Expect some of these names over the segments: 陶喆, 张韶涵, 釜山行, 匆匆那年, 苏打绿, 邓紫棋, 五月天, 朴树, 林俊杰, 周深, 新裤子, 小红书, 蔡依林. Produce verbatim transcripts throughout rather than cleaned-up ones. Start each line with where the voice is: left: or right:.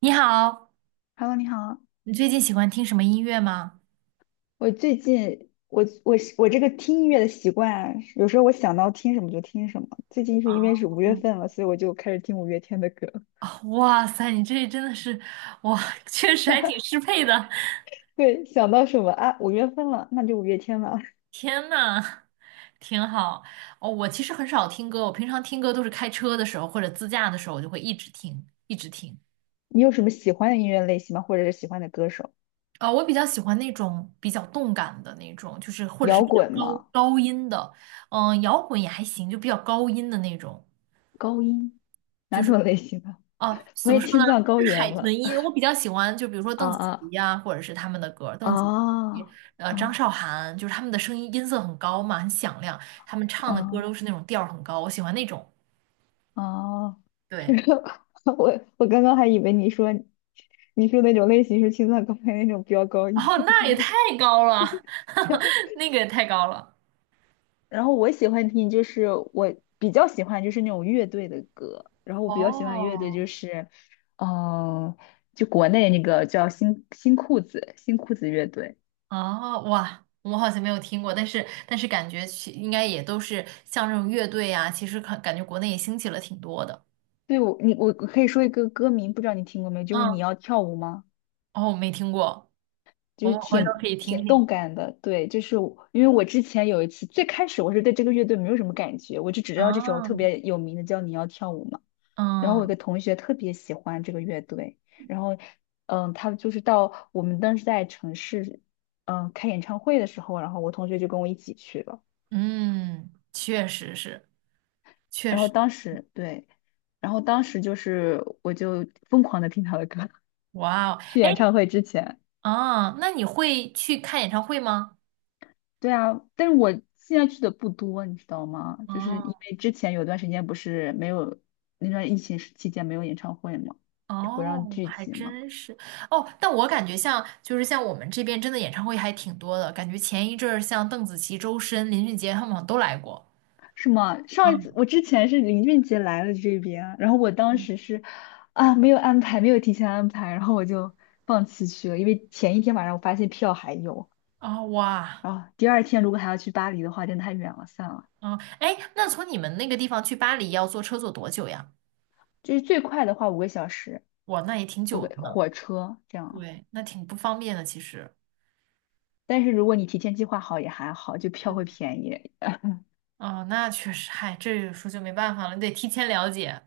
right: 你好，
left: Hello，你好。
right: 你最近喜欢听什么音乐吗？
left: 我最近我我我这个听音乐的习惯，有时候我想到听什么就听什么。最近是因为是五月
right: 嗯。
left: 份了，所以我就开始听五月天的歌。
right: 啊、啊哇塞，你这真的是，哇，确实还挺适配的。
left: 对，想到什么啊？五月份了，那就五月天吧。
right: 天呐，挺好。哦，我其实很少听歌，我平常听歌都是开车的时候或者自驾的时候，我就会一直听，一直听。
left: 你有什么喜欢的音乐类型吗？或者是喜欢的歌手？
right: 啊、我比较喜欢那种比较动感的那种，就是或者是
left: 摇
right: 比
left: 滚
right: 较高
left: 吗？
right: 高音的，嗯、摇滚也还行，就比较高音的那种。
left: 高音？
right: 就
left: 哪种
right: 是。
left: 类型的？
right: 哦，
left: 我
right: 怎么
left: 也
right: 说呢？
left: 青藏高原
right: 海豚
left: 了。
right: 音，我比较喜欢，就比如说
left: 啊
right: 邓紫棋
left: 啊
right: 呀、或者是他们的歌邓紫棋，
left: 啊
right: 呃，张
left: 啊！
right: 韶涵，就是他们的声音音色很高嘛，很响亮，他们唱的歌
left: 啊！
right: 都是那种调儿很高，我喜欢那种。
left: 哦，是
right: 对，
left: 我我刚刚还以为你说你说那种类型是青藏高原那种飙高音
right: 哦，
left: 的
right: 那也
left: 类
right: 太
left: 型，
right: 高了，那个也太高了。
left: 然后我喜欢听就是我比较喜欢就是那种乐队的歌，然后我比较喜欢乐队就
right: 哦，
left: 是，嗯、就国内那个叫新新裤子新裤子乐队。
right: 哦，哇，我好像没有听过，但是但是感觉其应该也都是像这种乐队呀、其实感感觉国内也兴起了挺多的。
left: 对我你我可以说一个歌名，不知道你听过没？就是你
right: 嗯，
left: 要跳舞吗？
right: 哦，我没听过，
left: 就
right: 我
left: 是
right: 们回头
left: 挺
right: 可以听
left: 挺
right: 听。
left: 动感的，对，就是我因为我之前有一次，最开始我是对这个乐队没有什么感觉，我就只知道这首特
right: 啊。
left: 别有名的叫《你要跳舞》嘛。然后我有
right: 嗯
left: 个同学特别喜欢这个乐队，然后嗯，他就是到我们当时在城市嗯开演唱会的时候，然后我同学就跟我一起去了，
right: 嗯，确实是，确
left: 然后
right: 实，
left: 当时对，然后当时就是我就疯狂的听他的歌，
right: 哇哦，
left: 去演
right: 哎，
left: 唱会之前。
right: 啊，那你会去看演唱会吗？
left: 对啊，但是我现在去的不多，你知道吗？就是
right: 哦
left: 因为之前有段时间不是没有那段疫情时期间没有演唱会嘛，就不让
right: 哦，
left: 聚
right: 还
left: 集嘛，
right: 真是。哦，但我感觉像就是像我们这边真的演唱会还挺多的，感觉前一阵儿像邓紫棋、周深、林俊杰他们好像都来过。
left: 是吗？上一次
right: 嗯
left: 我之前是林俊杰来了这边，然后我当
right: 嗯，
left: 时是啊没有安排，没有提前安排，然后我就放弃去了，因为前一天晚上我发现票还有，
right: 哦哇，
left: 然后第二天如果还要去巴黎的话，真的太远了，算了。
right: 哦哎，那从你们那个地方去巴黎要坐车坐多久呀？
left: 就是最快的话五个小时，
right: 哇，那也挺
left: 我
right: 久的
left: 个
right: 呢。
left: 火车这样。
right: 对，那挺不方便的，其实。
left: 但是如果你提前计划好也还好，就票会便宜。
right: 哦，那确实，嗨，这有时候就没办法了，你得提前了解。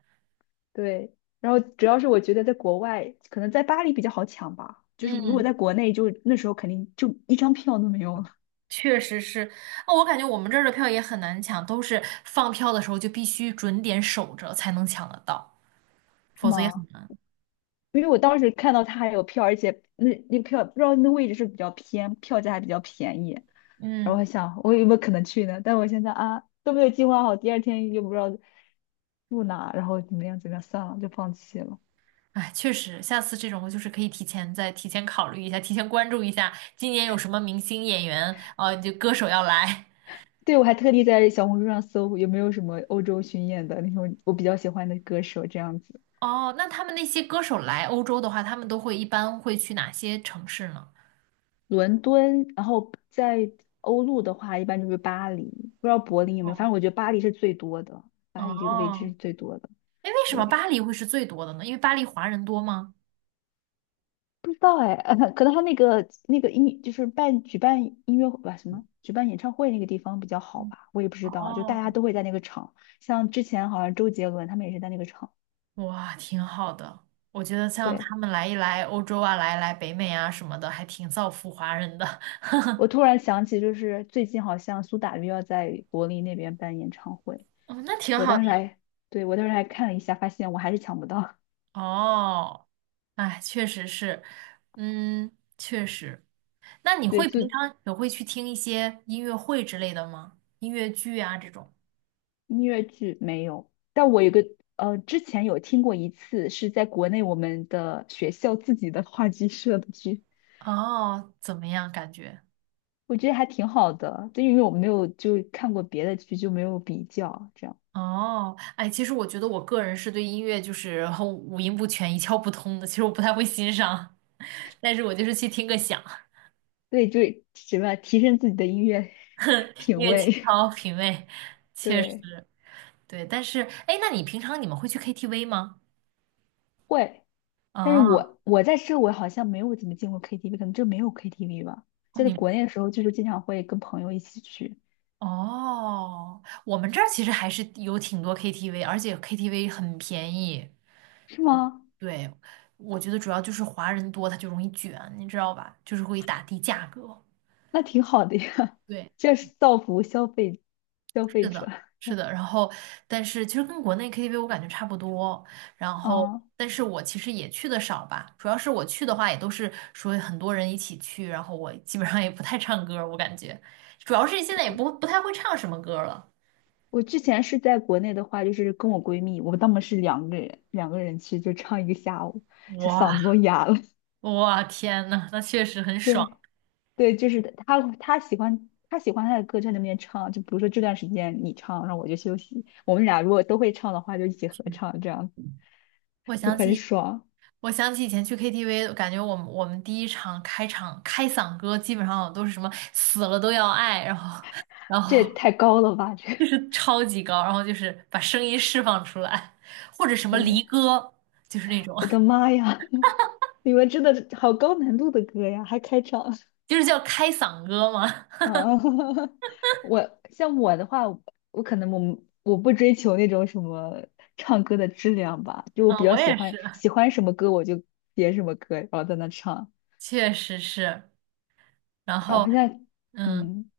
left: 对，然后主要是我觉得在国外，可能在巴黎比较好抢吧，就是如果
right: 嗯，
left: 在国内就，那时候肯定就一张票都没有了，
right: 确实是。哦，我感觉我们这儿的票也很难抢，都是放票的时候就必须准点守着才能抢得到，
left: 是
right: 否则也
left: 吗？
right: 很难。
left: 因为我当时看到他还有票，而且那那个票不知道那位置是比较偏，票价还比较便宜。然后我
right: 嗯，
left: 想我有没有可能去呢？但我现在啊都没有计划好，第二天又不知道住哪，然后怎么样怎么样，算了，就放弃了。
right: 哎，确实，下次这种就是可以提前再提前考虑一下，提前关注一下今年有什么明星演员，啊，就歌手要来。
left: 对，我还特地在小红书上搜有没有什么欧洲巡演的那种我比较喜欢的歌手这样子。
right: 哦，那他们那些歌手来欧洲的话，他们都会一般会去哪些城市呢？
left: 伦敦，然后在欧陆的话，一般就是巴黎，不知道柏林有没有，反
right: 哦，
left: 正我觉得巴黎是最多的，巴黎这个位置
right: 哦，
left: 是最多的。
right: 哎，为什么
left: 对，
right: 巴黎会是最多的呢？因为巴黎华人多吗？
left: 不知道哎，可能他那个那个音就是办举办音乐会吧，什么举办演唱会那个地方比较好
right: 嗯
left: 吧，我也不知道，就大
right: 哦，
left: 家都会在那个场，像之前好像周杰伦他们也是在那个场。
right: 哇，挺好的。我觉得像
left: 对。
right: 他们来一来欧洲啊，来一来北美啊什么的，还挺造福华人的。
left: 我突然想起，就是最近好像苏打绿要在柏林那边办演唱会，
right: 哦，那挺
left: 我
right: 好
left: 当
right: 的
left: 时
right: 呀。
left: 还，对，我当时还看了一下，发现我还是抢不到。
right: 哦，哎，确实是，嗯，确实。那你
left: 对，
right: 会平
left: 就
right: 常也会去听一些音乐会之类的吗？音乐剧啊这种？
left: 音乐剧没有，但我有个呃，之前有听过一次，是在国内我们的学校自己的话剧社的剧，
right: 哦，怎么样感觉？
left: 我觉得还挺好的，就因为我没有就看过别的剧，就没有比较，这样，
right: 哦，哎，其实我觉得我个人是对音乐就是很五音不全、一窍不通的，其实我不太会欣赏，但是我就是去听个响，
left: 对，就什么提升自己的音乐 品
right: 音乐情
left: 味，
right: 操品味，确实
left: 对，
right: 对。但是，哎，那你平常你们会去 K T V 吗？
left: 会。但是
right: 啊，哦
left: 我我在这我好像没有怎么进过 K T V，可能这没有 K T V 吧。在
right: 你
left: 国内的时候，就是经常会跟朋友一起去，
right: 哦，我们这儿其实还是有挺多 K T V，而且 K T V 很便宜。
left: 是吗？
right: 对，我觉得主要就是华人多，他就容易卷，你知道吧？就是会打低价格。
left: 那挺好的呀，
right: 对，
left: 这是造福消费消
right: 是
left: 费者。
right: 的，是的，然后但是其实跟国内 K T V 我感觉差不多，然后
left: 嗯，
right: 但是我其实也去的少吧，主要是我去的话也都是说很多人一起去，然后我基本上也不太唱歌儿我感觉主要是现在也不不太会唱什么歌儿了。
left: 我之前是在国内的话，就是跟我闺蜜，我们当时是两个人两个人去，就唱一个下午，就嗓子都
right: 哇
left: 哑了。
right: 哇天呐，那确实很
left: 对
right: 爽。
left: 对，就是她她喜欢她喜欢她的歌，就在那边唱，就比如说这段时间你唱，然后我就休息，我们俩如果都会唱的话，就一起合唱这样
right: 我
left: 就
right: 想
left: 很
right: 起
left: 爽。
right: 我想起以前去 K T V，感觉我们我们第一场开场开嗓歌基本上都是什么死了都要爱，然后。然
left: 这也
right: 后
left: 太高了吧？这个
right: 就是超级高，然后就是把声音释放出来，或者什么
left: 对
right: 离歌，就是那种，
left: 我的 妈呀！你们真的好高难度的歌呀，还开场
right: 就是叫开嗓歌嘛。
left: 啊！我像我的话，我可能我我不追求那种什么唱歌的质量吧，就我比
right: 嗯，
left: 较
right: 我
left: 喜
right: 也是，
left: 欢喜欢什么歌我就点什么歌，然后在那唱。
right: 确实是。然
left: 然
right: 后，
left: 后像
right: 嗯，
left: 嗯，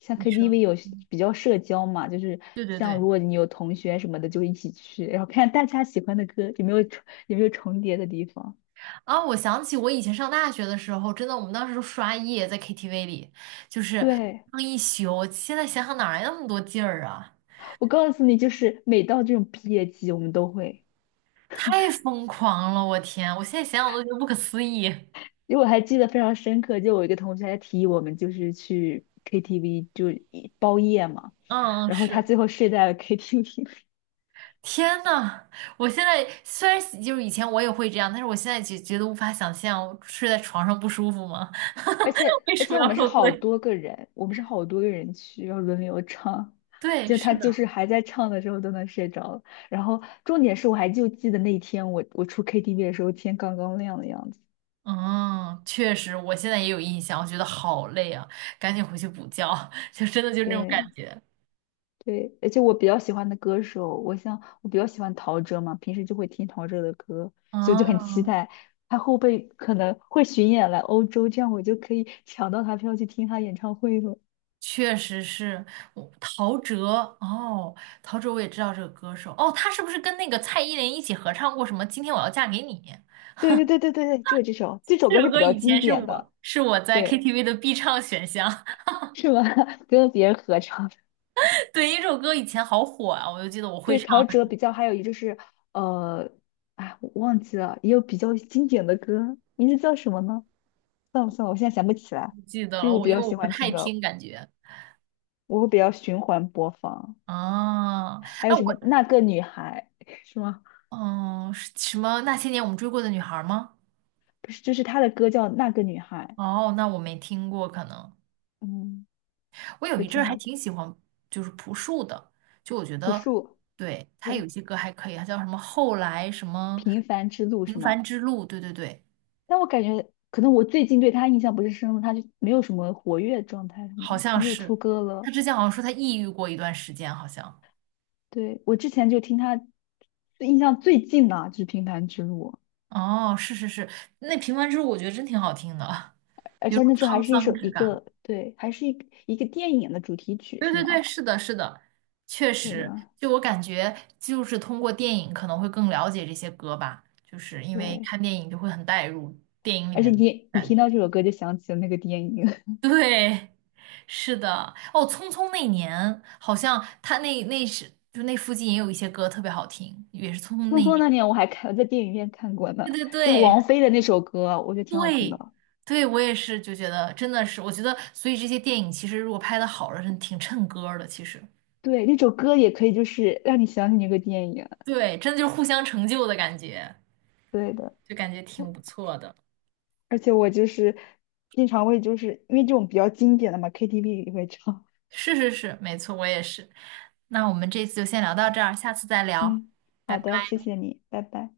left: 像
right: 你说，
left: K T V 有
right: 嗯，
left: 比较社交嘛，就是
right: 对对
left: 像
right: 对，
left: 如果你有同学什么的就一起去，然后看大家喜欢的歌有没有重有没有重叠的地方。
right: 啊，我想起我以前上大学的时候，真的，我们当时都刷夜在 K T V 里，就是
left: 对，
right: 唱一宿。现在想想哪来那么多劲儿啊？
left: 我告诉你，就是每到这种毕业季，我们都会，
right: 太疯狂了，我天！我现在想想都觉得不可思议。
left: 因为我还记得非常深刻，就我一个同学还提议我们就是去 K T V 就一包夜嘛，
right: 嗯，嗯
left: 然后他
right: 是。
left: 最后睡在了 K T V。
right: 天呐，我现在虽然喜就是以前我也会这样，但是我现在就觉得无法想象睡在床上不舒服吗？
left: 而且
right: 为
left: 而
right: 什
left: 且
right: 么
left: 我
right: 要
left: 们是
right: 受
left: 好
right: 罪？
left: 多个人，我们是好多个人去，然后轮流唱，
right: 对，
left: 就他
right: 是的，
left: 就是还在唱的时候都能睡着了，然后重点是我还就记得那天我我出 K T V 的时候天刚刚亮的样子，
right: 嗯，确实，我现在也有印象，我觉得好累啊，赶紧回去补觉，就真的就是那种感
left: 对。
right: 觉。
left: 对，而且我比较喜欢的歌手，我像我比较喜欢陶喆嘛，平时就会听陶喆的歌，所以我就很
right: 嗯，
left: 期待他后辈可能会巡演来欧洲，这样我就可以 抢到他票去听他演唱会了。
right: 确实是，我陶喆哦，陶喆我也知道这个歌手哦，他是不是跟那个蔡依林一起合唱过什么《今天我要嫁给你》？
left: 对对对对对对，就是这首，这首
right: 这
left: 歌是
right: 首
left: 比
right: 歌
left: 较
right: 以
left: 经
right: 前是
left: 典的，
right: 我是我在
left: 对，
right: K T V 的必唱选项。
left: 是吗？跟别人合唱的
right: 对，因为这首歌以前好火啊，我就记得我会
left: 对，
right: 唱，
left: 陶喆比较，还有一就是呃，哎，我忘记了，也有比较经典的歌，名字叫什么呢？算了算了，我现在想不起来。
right: 不记得
left: 就是
right: 了。
left: 我
right: 我
left: 比
right: 因
left: 较
right: 为我
left: 喜
right: 不
left: 欢
right: 太
left: 听歌。
right: 听，感觉
left: 我会比较循环播放。
right: 啊，
left: 还有
right: 那
left: 什
right: 我
left: 么那个女孩 是吗？
right: 嗯，是什么那些年我们追过的女孩吗？
left: 不是，就是她的歌叫那个女孩，
right: 哦，那我没听过，可能
left: 嗯，
right: 我有
left: 这
right: 一阵
left: 挺
right: 儿还
left: 好的。
right: 挺喜欢，就是朴树的，就我觉
left: 朴
right: 得
left: 树，
right: 对他有
left: 对，
right: 一些歌还可以，他叫什么后来什么
left: 平凡之路
right: 平
left: 是
right: 凡
left: 吗？
right: 之路，对对对，
left: 但我感觉可能我最近对她印象不是深了，她就没有什么活跃状态什
right: 好
left: 么，就
right: 像
left: 没有出
right: 是
left: 歌
right: 他
left: 了。
right: 之前好像说他抑郁过一段时间，好像
left: 对，我之前就听她最印象最近的就是平凡之路，
right: 哦，是是是，那平凡之路我觉得真挺好听的，
left: 而
right: 有
left: 且
right: 种
left: 那时候
right: 沧
left: 还是一
right: 桑
left: 首
right: 之
left: 一
right: 感。
left: 个对，还是一一个电影的主题曲
right: 对
left: 是
right: 对对，
left: 吗？
right: 是的，是的，确
left: 对
right: 实，
left: 的，
right: 就我感觉，就是通过电影可能会更了解这些歌吧，就是因为
left: 对。
right: 看电影就会很带入电影里
left: 而且
right: 面的
left: 你你
right: 感
left: 听到
right: 觉。
left: 这首歌就想起了那个电影
right: 对，是的，哦，《匆匆那年》好像他那那是就那附近也有一些歌特别好听，也是《匆
left: 《<laughs>
right: 匆
left: 匆
right: 那年》。
left: 匆那年》，我还看在电影院看过呢，
right: 对对对
left: 就是王
right: 对
left: 菲的那首歌，我觉得挺好听的。
right: 对，我也是就觉得真的是，我觉得所以这些电影其实如果拍的好了，真挺衬歌儿的，其实
left: 对，那首歌也可以就是让你想起那个电影。
right: 对，真的就是互相成就的感觉。
left: 对的，
right: 就感觉
left: 我
right: 挺不错的。
left: 而且我就是经常会就是因为这种比较经典的嘛，K T V 里会唱。
right: 是是是，没错，我也是。那我们这次就先聊到这儿，下次再聊，
left: 嗯，
right: 拜
left: 好
right: 拜。
left: 的，谢谢你，拜拜。